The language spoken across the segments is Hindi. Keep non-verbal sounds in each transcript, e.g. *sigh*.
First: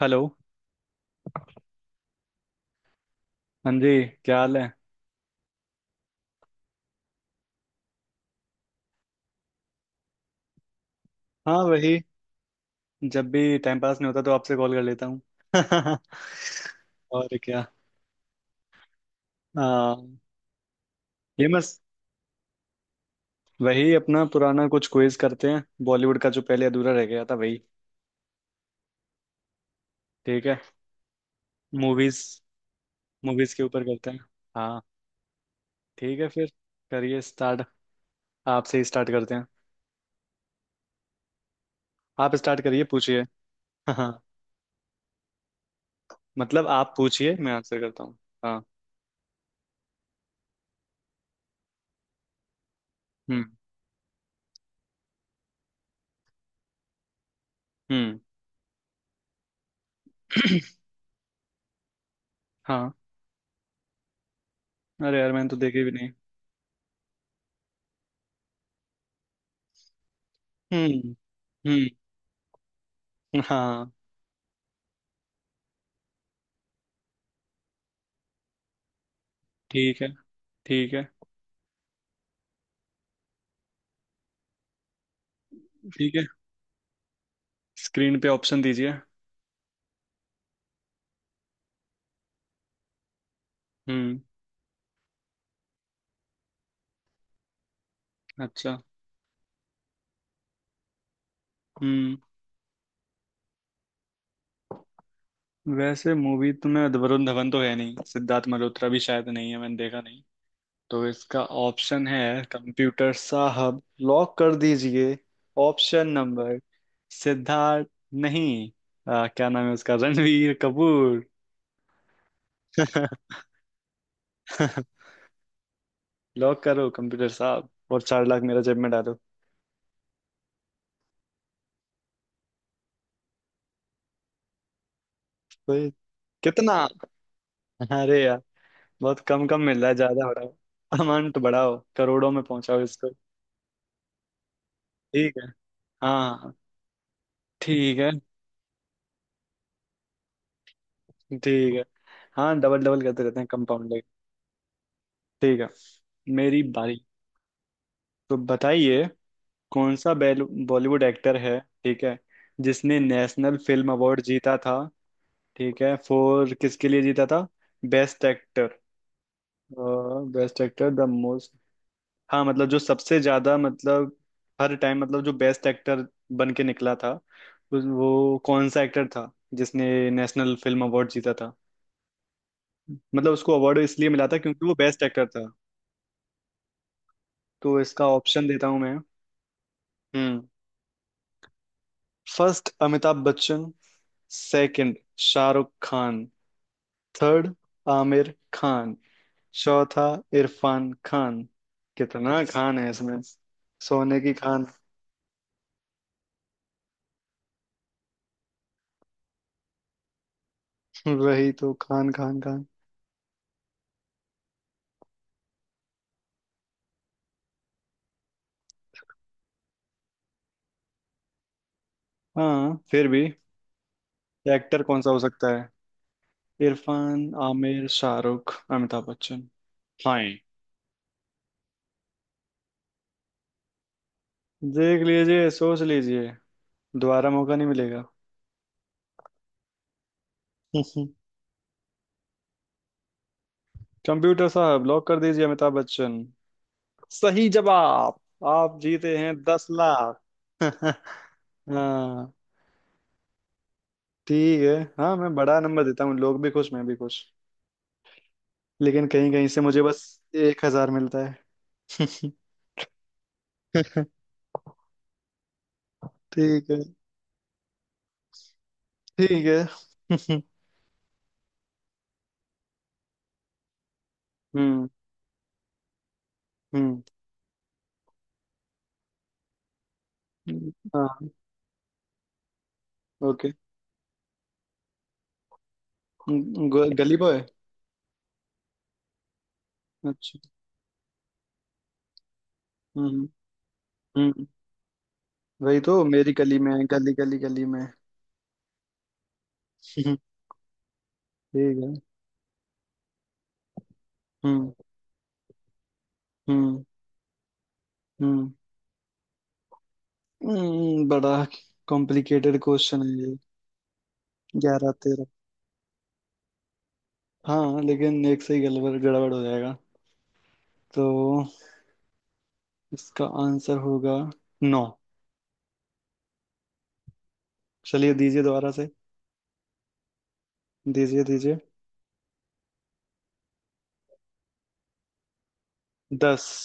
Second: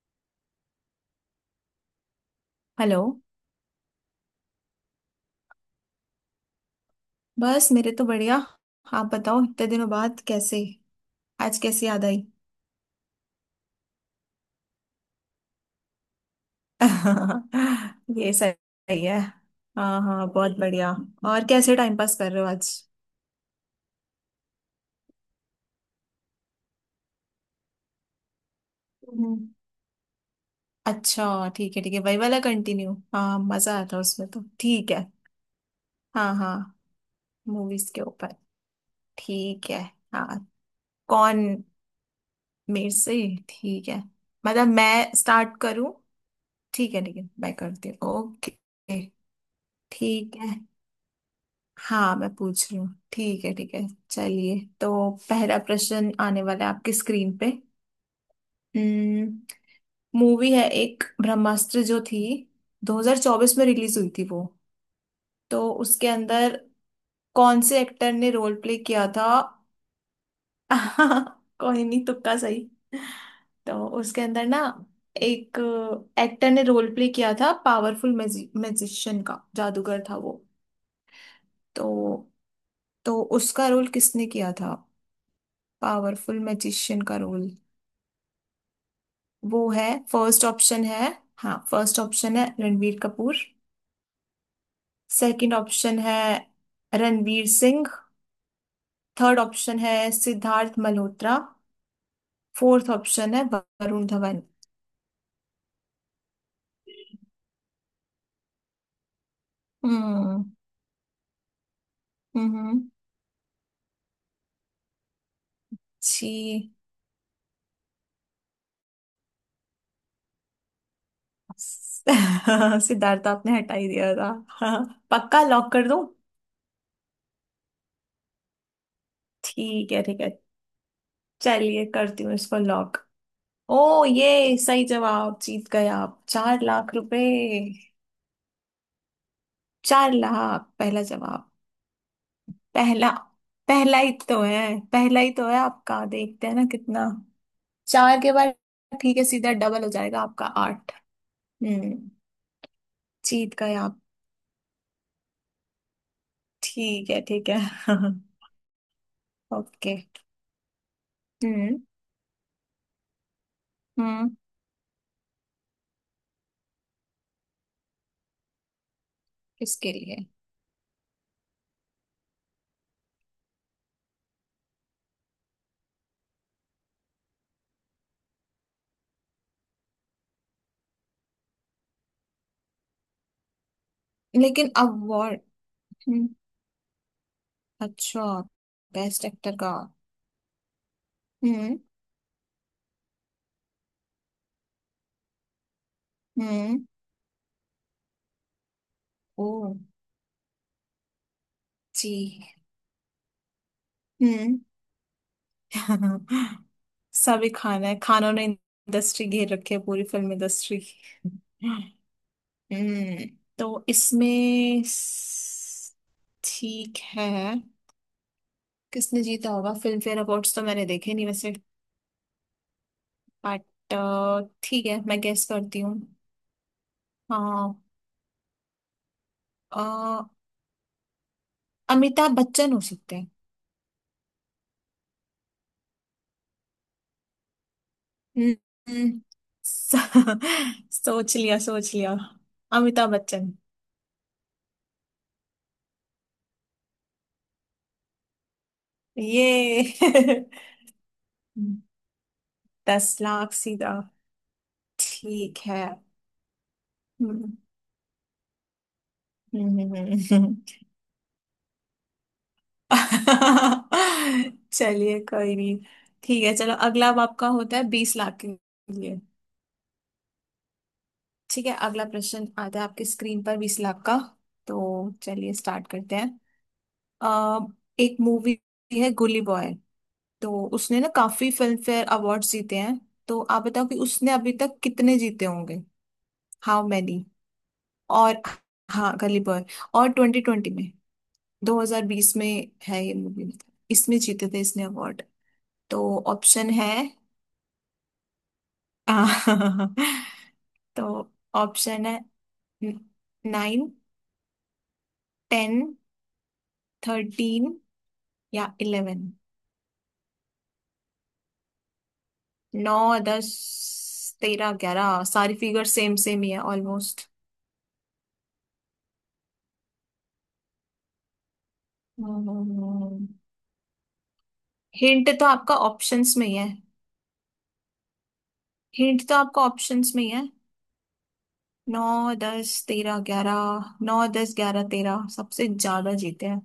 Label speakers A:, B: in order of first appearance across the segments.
A: हेलो।
B: हेलो।
A: हाँ जी, क्या हाल है?
B: बस मेरे तो बढ़िया। आप बताओ इतने दिनों बाद कैसे, आज
A: हाँ,
B: कैसे
A: वही,
B: याद आई।
A: जब भी टाइम पास नहीं होता तो आपसे कॉल कर लेता हूँ। *laughs* और क्या।
B: *laughs* ये सही है। हाँ
A: हाँ,
B: हाँ बहुत बढ़िया। और
A: ये
B: कैसे
A: बस
B: टाइम पास कर रहे हो आज?
A: वही अपना पुराना कुछ क्विज करते हैं बॉलीवुड का जो पहले अधूरा रह गया था, वही।
B: हम्म,
A: ठीक है।
B: अच्छा ठीक है वही वाला
A: मूवीज,
B: कंटिन्यू। हाँ
A: मूवीज के
B: मजा
A: ऊपर
B: आता है
A: करते हैं।
B: उसमें तो,
A: हाँ,
B: ठीक है।
A: ठीक है
B: हाँ
A: फिर,
B: हाँ।
A: करिए स्टार्ट।
B: मूवीज के ऊपर।
A: आपसे ही स्टार्ट करते हैं।
B: ठीक है। हाँ। कौन।
A: आप स्टार्ट करिए,
B: मेरे से?
A: पूछिए।
B: ठीक
A: *laughs*
B: है।
A: हाँ,
B: मतलब मैं स्टार्ट करूँ?
A: मतलब आप
B: ठीक है
A: पूछिए, मैं
B: मैं
A: आंसर
B: करती
A: करता
B: हूँ,
A: हूँ।
B: ओके।
A: हाँ।
B: ठीक है। हाँ मैं पूछ रही हूँ,
A: हम्म।
B: ठीक है चलिए, तो पहला प्रश्न आने वाला है आपकी स्क्रीन पे।
A: हम्म।
B: हम्म, मूवी है
A: *clears throat*
B: एक ब्रह्मास्त्र, जो थी
A: हाँ।
B: 2024 में रिलीज हुई थी वो।
A: अरे यार, मैंने तो
B: तो
A: देखे भी नहीं।
B: उसके अंदर कौन से एक्टर ने रोल प्ले किया था?
A: हम्म।
B: *laughs* कोई
A: हम्म।
B: नहीं, तुक्का सही। तो
A: हाँ,
B: उसके अंदर ना एक एक्टर ने रोल प्ले किया था पावरफुल मैजिशियन का,
A: ठीक
B: जादूगर
A: है।
B: था वो।
A: ठीक है,
B: तो तो उसका रोल किसने किया था?
A: ठीक है।
B: पावरफुल मैजिशियन का रोल।
A: स्क्रीन पे ऑप्शन दीजिए।
B: वो है फर्स्ट ऑप्शन है, हाँ फर्स्ट ऑप्शन है रणवीर कपूर।
A: हम्म।
B: सेकंड ऑप्शन है रणवीर सिंह।
A: अच्छा।
B: थर्ड ऑप्शन है सिद्धार्थ मल्होत्रा।
A: हम्म।
B: फोर्थ ऑप्शन है वरुण धवन।
A: वैसे मूवी तो मैं, वरुण धवन तो है नहीं, सिद्धार्थ मल्होत्रा भी शायद नहीं है, मैंने देखा नहीं।
B: हम्म।
A: तो इसका ऑप्शन है,
B: हम्म।
A: कंप्यूटर साहब लॉक कर दीजिए, ऑप्शन नंबर
B: जी।
A: सिद्धार्थ। नहीं। क्या नाम है उसका, रणवीर कपूर।
B: *laughs* सिद्धार्थ
A: *laughs*
B: आपने हटा ही दिया था हाँ, पक्का लॉक कर दूं?
A: लॉक करो कंप्यूटर साहब, और 4 लाख मेरा जेब में डालो।
B: ठीक है ठीक है, चलिए करती हूँ इसको लॉक। ओ ये सही जवाब, जीत गए
A: ओए,
B: आप चार
A: कितना?
B: लाख रुपए
A: अरे यार, बहुत कम कम मिल रहा है,
B: चार
A: ज्यादा बढ़ाओ।
B: लाख पहला
A: अमाउंट
B: जवाब।
A: बढ़ाओ, करोड़ों में पहुंचाओ इसको।
B: पहला, पहला ही तो है। पहला ही
A: ठीक है।
B: तो है आपका, देखते
A: हाँ,
B: हैं ना कितना।
A: ठीक है।
B: 4 के बाद, ठीक है सीधा डबल हो जाएगा आपका, आठ।
A: ठीक है।
B: हम्म।
A: हाँ, डबल डबल करते रहते हैं,
B: जीत गए आप।
A: कंपाउंडिंग। ठीक है, मेरी बारी।
B: ठीक है *laughs*
A: तो बताइए,
B: ओके।
A: कौन सा बॉलीवुड एक्टर है,
B: हम्म।
A: ठीक है, जिसने नेशनल फिल्म अवार्ड
B: हम्म।
A: जीता था? ठीक है, फॉर, किसके लिए जीता था? Best actor.
B: किसके लिए?
A: Best actor the. हाँ मतलब, जो सबसे ज्यादा, मतलब हर टाइम मतलब, जो बेस्ट एक्टर बन के निकला था, वो कौन सा एक्टर था जिसने नेशनल फिल्म अवार्ड जीता था, मतलब उसको अवार्ड इसलिए मिला था क्योंकि
B: लेकिन
A: वो बेस्ट एक्टर
B: अवार्ड।
A: था।
B: हम्म।
A: तो इसका
B: अच्छा,
A: ऑप्शन देता हूँ मैं।
B: बेस्ट एक्टर का।
A: हम्म।
B: हम्म।
A: फर्स्ट, अमिताभ बच्चन। सेकंड, शाहरुख खान।
B: हम्म।
A: थर्ड, आमिर खान।
B: ओ।
A: चौथा, इरफान खान। कितना
B: जी।
A: खान है इसमें? सोने की
B: हम्म।
A: खान।
B: *laughs* सभी खान है, खानों ने इंडस्ट्री घेर रखी है पूरी फिल्म इंडस्ट्री।
A: *laughs* वही तो, खान खान खान।
B: हम्म। तो इसमें ठीक है। किसने जीता होगा फिल्म फेयर अवार्ड्स तो मैंने देखे नहीं वैसे,
A: हाँ फिर भी,
B: बट
A: या एक्टर
B: ठीक
A: कौन
B: है
A: सा हो
B: मैं गेस
A: सकता है?
B: करती हूँ।
A: इरफान,
B: हाँ।
A: आमिर, शाहरुख, अमिताभ बच्चन।
B: अ,
A: हाँ।
B: अमिताभ बच्चन हो सकते हैं।
A: देख लीजिए, सोच लीजिए, दोबारा मौका नहीं मिलेगा।
B: हम्म। हम्म। स- *laughs*
A: *laughs*
B: सोच लिया सोच लिया। अमिताभ बच्चन।
A: कंप्यूटर साहब लॉक कर दीजिए, अमिताभ बच्चन। सही जवाब। आप जीते हैं दस
B: ये
A: लाख
B: *laughs*
A: *laughs* हाँ,
B: 10 लाख सीधा।
A: ठीक है। हाँ, मैं बड़ा
B: ठीक है।
A: नंबर देता हूँ, लोग भी खुश मैं भी खुश।
B: हम्म।
A: लेकिन कहीं कहीं से
B: हम्म।
A: मुझे
B: हम्म।
A: बस
B: हम्म। हम्म।
A: 1,000 मिलता है। *laughs*
B: *laughs* चलिए कोई नहीं, ठीक है
A: ठीक
B: चलो,
A: है।
B: अगला अब आपका होता है 20 लाख के लिए।
A: ठीक है। *laughs*
B: ठीक है, अगला प्रश्न आता है आपके स्क्रीन पर 20 लाख का।
A: हम्म।
B: तो चलिए स्टार्ट करते हैं।
A: हम्म।
B: अ, एक मूवी है गुली बॉय। तो उसने ना
A: हाँ।
B: काफी फिल्म फेयर अवार्ड्स जीते हैं। तो
A: ओके।
B: आप बताओ कि उसने अभी तक कितने जीते होंगे। हाउ
A: गली
B: मैनी,
A: बॉय।
B: और हाँ गली बॉय। और
A: अच्छा।
B: 2020 में, 2020 में है ये
A: हम्म।
B: मूवी। इसमें
A: हम्म। हम्म।
B: जीते थे इसने अवार्ड।
A: वही तो,
B: तो
A: मेरी गली
B: ऑप्शन
A: में,
B: है।
A: गली गली गली में।
B: आ,
A: हम्म,
B: *laughs* तो
A: ठीक है।
B: ऑप्शन है नाइन,
A: हम्म।
B: 10,
A: हम्म।
B: 13
A: हम्म।
B: या 11।
A: बड़ा कॉम्प्लिकेटेड
B: नौ,
A: क्वेश्चन है ये।
B: 10, 13,
A: 11,
B: 11,
A: 13।
B: सारी फिगर सेम सेम ही है ऑलमोस्ट।
A: हाँ, लेकिन एक से ही गड़बड़ गड़बड़ हो जाएगा। तो इसका आंसर होगा नौ।
B: हिंट तो आपका ऑप्शंस में ही है।
A: चलिए, दीजिए दोबारा से।
B: हिंट तो आपका ऑप्शंस में ही है।
A: दीजिए, दीजिए।
B: नौ, दस, तेरह, ग्यारह। नौ, दस, ग्यारह, तेरह, सबसे ज्यादा
A: 10
B: जीते हैं।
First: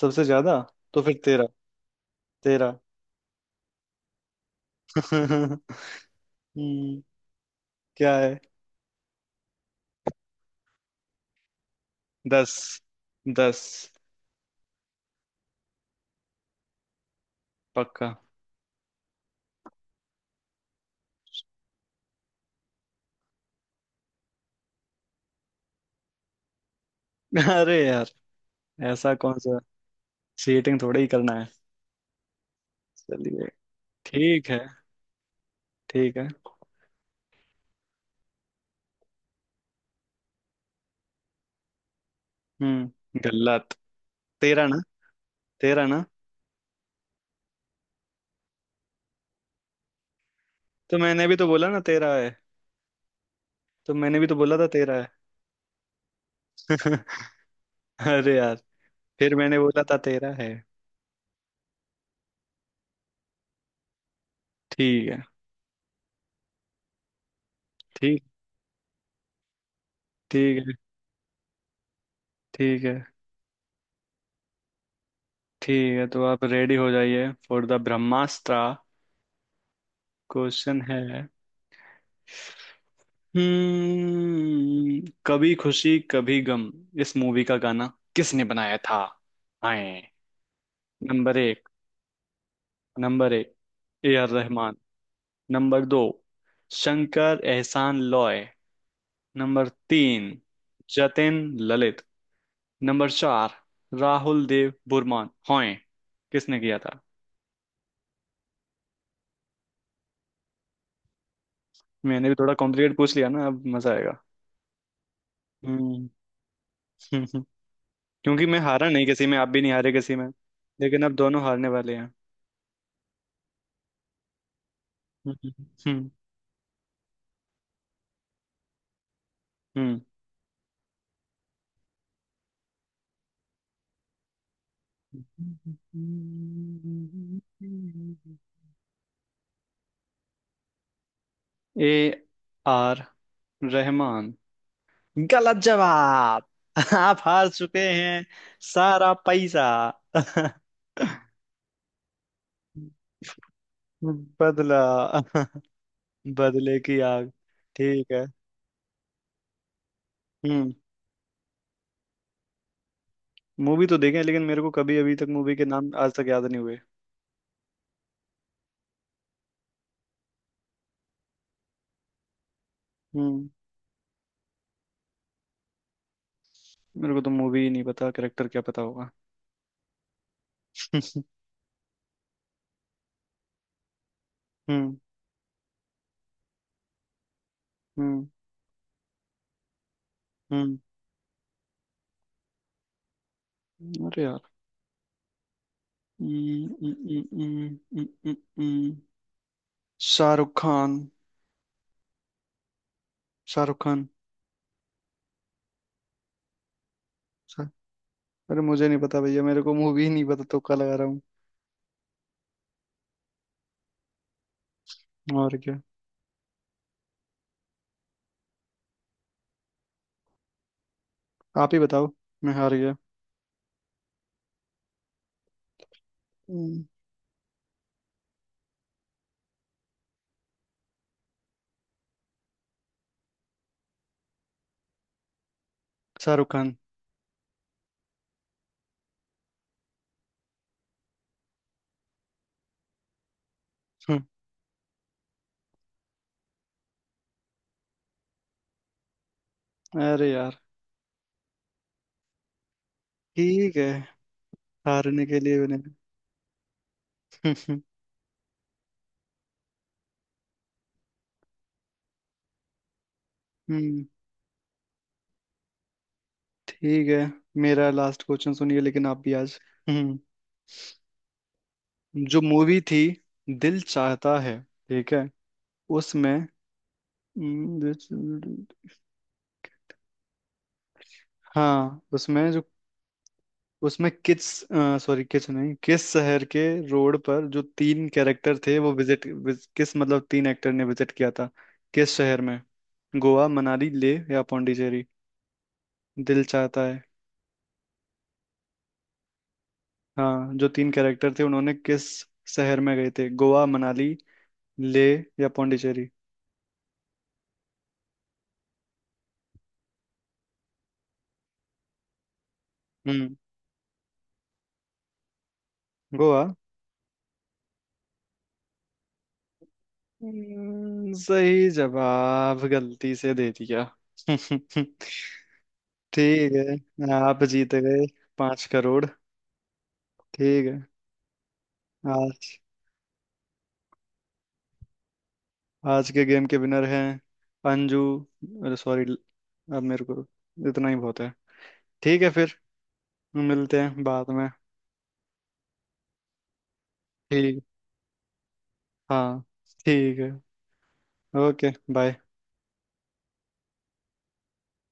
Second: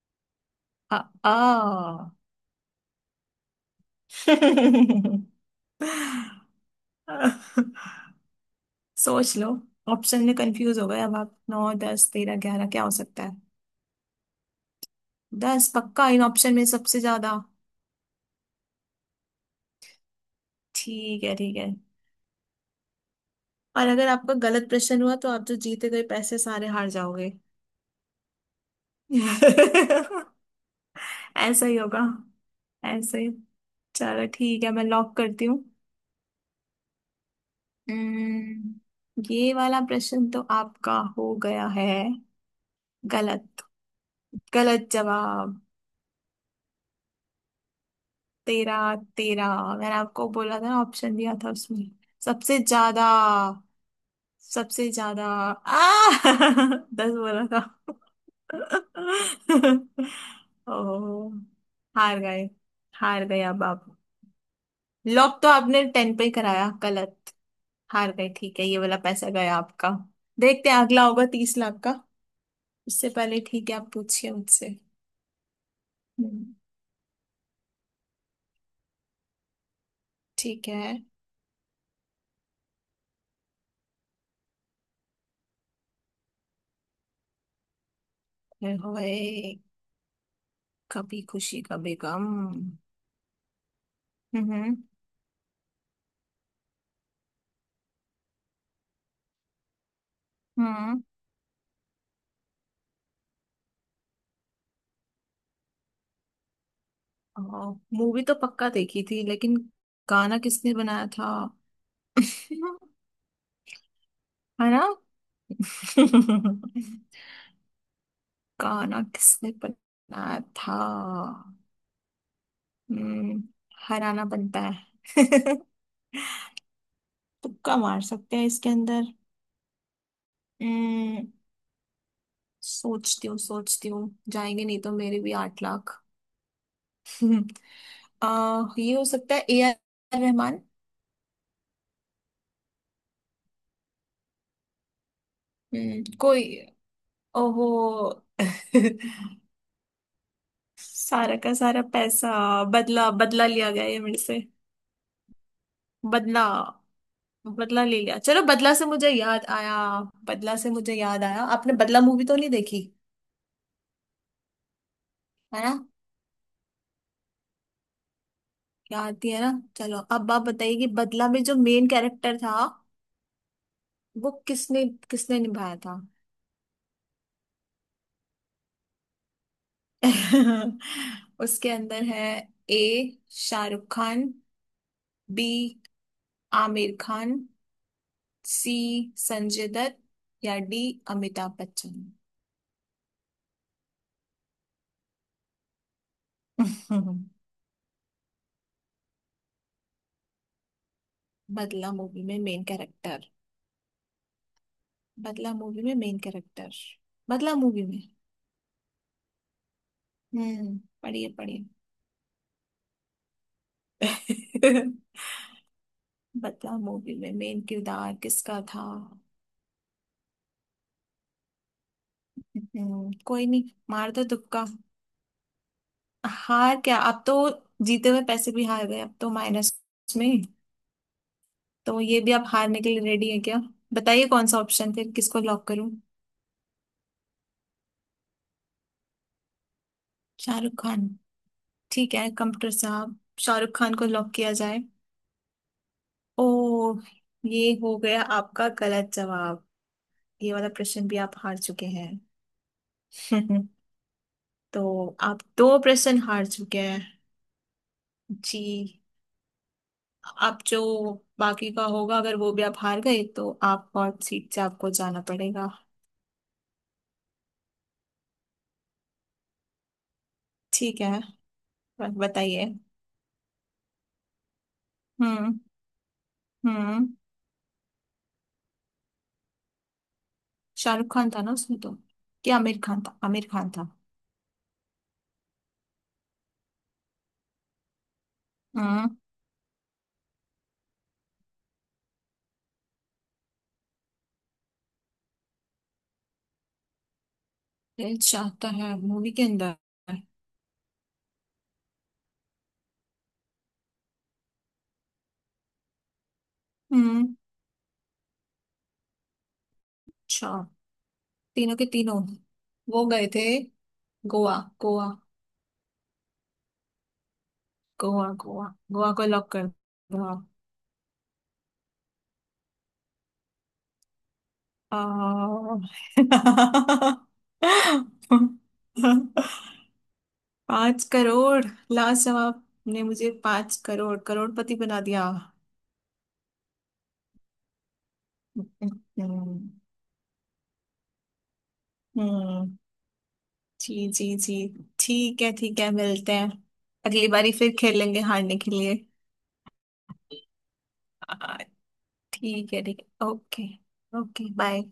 A: सबसे ज्यादा। तो फिर 13।
B: आ,
A: तेरह।
B: आ।
A: *laughs* हम्म।
B: *laughs*
A: क्या है?
B: सोच लो। ऑप्शन में कंफ्यूज हो गए अब आप, नौ दस तेरह
A: 10।
B: ग्यारह, क्या हो सकता है।
A: 10
B: दस पक्का, इन ऑप्शन में सबसे ज्यादा?
A: पक्का।
B: ठीक है ठीक है। और अगर आपका गलत प्रश्न हुआ तो आप जो जीते गए पैसे सारे हार जाओगे।
A: अरे यार, ऐसा कौन सा
B: *laughs*
A: चीटिंग थोड़े ही करना है।
B: ऐसा ही होगा, ऐसे ही।
A: चलिए।
B: चलो
A: ठीक है।
B: ठीक है मैं लॉक करती हूँ।
A: ठीक है।
B: हम्म, ये वाला प्रश्न तो आपका हो गया है
A: हम्म,
B: गलत।
A: गलत। तेरा ना।
B: गलत जवाब।
A: तेरा ना।
B: तेरह, तेरह मैंने आपको बोला था ना,
A: तो
B: ऑप्शन
A: मैंने
B: दिया
A: भी तो
B: था
A: बोला ना
B: उसमें।
A: तेरा है।
B: सबसे ज्यादा।
A: तो मैंने भी तो बोला था
B: सबसे
A: तेरा है।
B: ज्यादा आ *laughs* दस
A: *laughs*
B: बोला था।
A: अरे यार। फिर मैंने बोला था तेरा है।
B: *laughs* ओ। हार गए, हार गए अब आप।
A: ठीक है।
B: लॉक तो आपने टेन पे ही कराया, गलत। हार
A: ठीक।
B: गए, ठीक है ये वाला पैसा गया आपका।
A: ठीक
B: देखते
A: है।
B: हैं, अगला होगा 30 लाख का।
A: ठीक है।
B: उससे पहले ठीक है आप पूछिए मुझसे।
A: ठीक है, तो आप
B: हम्म,
A: रेडी हो जाइए फॉर द ब्रह्मास्त्र।
B: ठीक
A: क्वेश्चन
B: है।
A: है हम्म, कभी खुशी कभी गम। इस मूवी का गाना किसने बनाया
B: फिर
A: था?
B: होए,
A: आए।
B: कभी
A: नंबर
B: खुशी
A: एक,
B: कभी गम।
A: नंबर एक, ए आर रहमान।
B: हम्म।
A: नंबर दो, शंकर एहसान लॉय। नंबर तीन,
B: हम्म।
A: जतिन ललित। नंबर चार, राहुल देव बुरमान। हॉय, किसने किया था?
B: मूवी तो पक्का देखी थी लेकिन गाना किसने बनाया था?
A: मैंने भी थोड़ा
B: *laughs*
A: कॉम्प्लिकेट पूछ लिया ना, अब मजा आएगा।
B: है ना?
A: हम्म।
B: *laughs*
A: *laughs* क्योंकि मैं हारा
B: गाना
A: नहीं किसी में, आप
B: किसने
A: भी नहीं हारे किसी में,
B: बनाया था?
A: लेकिन अब दोनों हारने वाले हैं।
B: हम्म, हराना बनता है
A: हम्म।
B: *laughs*
A: हम्म।
B: तुक्का मार सकते हैं इसके अंदर।
A: हम्म।
B: हम्म, सोचती हूँ सोचती हूँ। जाएंगे नहीं तो मेरे भी 8 लाख। *laughs*
A: हम्म।
B: हम्म, ये हो सकता है A R Rahman.
A: A R Rahman, गलत
B: कोई।
A: जवाब। *laughs* आप हार
B: ओहो
A: चुके हैं सारा
B: *laughs*
A: पैसा। *laughs*
B: सारा का सारा पैसा। बदला, बदला लिया गया ये मेरे से।
A: बदला। *laughs*
B: बदला।
A: बदले की आग।
B: बदला ले
A: ठीक
B: लिया,
A: है।
B: चलो, बदला से मुझे याद आया। बदला से
A: हम्म,
B: मुझे याद आया, आपने बदला मूवी तो नहीं देखी?
A: मूवी तो देखे हैं, लेकिन मेरे को कभी, अभी तक मूवी
B: है
A: के
B: ना,
A: नाम आज तक याद नहीं हुए।
B: याद थी है ना। चलो अब आप बताइए कि बदला में जो मेन कैरेक्टर था,
A: हम्म।
B: वो किसने किसने निभाया था।
A: मेरे को तो मूवी ही नहीं पता, कैरेक्टर क्या पता होगा?
B: *laughs* उसके अंदर है। ए शाहरुख खान।
A: हम्म।
B: बी आमिर खान।
A: हम्म।
B: सी संजय दत्त। या
A: हम्म।
B: डी अमिताभ बच्चन।
A: अरे यार। हम्म,
B: *laughs*
A: हम्म, हम्म, हम्म, हम्म, हम्म, हम्म। शाहरुख खान।
B: बदला मूवी में main character.
A: Shahrukh Khan.
B: Badla movie में मेन कैरेक्टर। बदला
A: शाह-
B: मूवी में।
A: अरे मुझे नहीं पता भैया, मेरे को मूवी नहीं पता, तुक्का
B: हम्म,
A: लगा रहा हूँ।
B: पढ़िए पढ़िए। *laughs*
A: और क्या।
B: बता मूवी में मेन किरदार किसका था?
A: आप ही बताओ, मैं हार गया।
B: हम्म, कोई नहीं, मार दो तुक्का। हार
A: हम्म,
B: क्या अब तो, जीते हुए पैसे भी हार गए अब तो, माइनस में। तो ये भी आप हारने के लिए रेडी है क्या, बताइए कौन सा ऑप्शन, फिर किसको लॉक करूं?
A: शाहरुख खान।
B: शाहरुख खान। ठीक है, कंप्यूटर साहब, शाहरुख खान को
A: हम्म,
B: लॉक किया जाए। ओ ये हो गया आपका गलत जवाब।
A: अरे
B: ये
A: यार,
B: वाला प्रश्न भी आप हार चुके हैं।
A: ठीक
B: *laughs*
A: है।
B: तो
A: हारने के
B: आप
A: लिए
B: दो
A: मैंने,
B: प्रश्न हार चुके हैं।
A: हम्म।
B: जी, आप जो बाकी का होगा, अगर वो भी आप हार गए तो आप
A: हम्म,
B: हॉट सीट से, आपको जाना पड़ेगा।
A: ठीक है, मेरा लास्ट क्वेश्चन सुनिए, लेकिन आप भी आज। हम्म।
B: ठीक है
A: जो
B: बताइए।
A: मूवी थी, दिल चाहता है, ठीक है,
B: हम्म।
A: उसमें,
B: हम्म।
A: हम्म, दिल-
B: शाहरुख खान था ना उसमें तो?
A: हाँ, उसमें
B: क्या
A: जो,
B: आमिर खान था, आमिर खान था?
A: उसमें किस, सॉरी, किस नहीं, किस शहर के रोड पर जो तीन कैरेक्टर थे वो
B: हम्म,
A: विजिट, किस मतलब तीन एक्टर ने विजिट किया था, किस शहर में? गोवा, मनाली, ले, या पौंडीचेरी? दिल चाहता है।
B: दिल चाहता है मूवी के अंदर।
A: हाँ, जो तीन कैरेक्टर थे, उन्होंने किस शहर में गए थे? गोवा, मनाली, ले, या पौंडीचेरी?
B: हम्म अच्छा, तीनों के तीनों वो गए
A: हम्म,
B: थे गोवा। गोवा।
A: गोवा।
B: गोवा, गोवा। गोवा को लॉक कर दो।
A: सही जवाब, गलती से दे दिया।
B: आ,
A: *laughs* ठीक है,
B: *laughs*
A: आप जीत गए 5 करोड़। ठीक है।
B: 5 करोड़। लास्ट
A: आज,
B: जवाब ने मुझे 5 करोड़, करोड़पति बना दिया।
A: आज के गेम के विनर हैं, अंजू। अरे सॉरी।
B: हम्म।
A: अब मेरे को इतना ही बहुत है। ठीक है फिर,
B: हम्म,
A: मिलते हैं
B: जी जी
A: बाद में।
B: जी, ठीक है मिलते हैं। अगली बारी
A: ठीक।
B: फिर खेलेंगे हारने के लिए।
A: हाँ, ठीक है।
B: आ,
A: ओके बाय।
B: ठीक है ओके। Okay bye.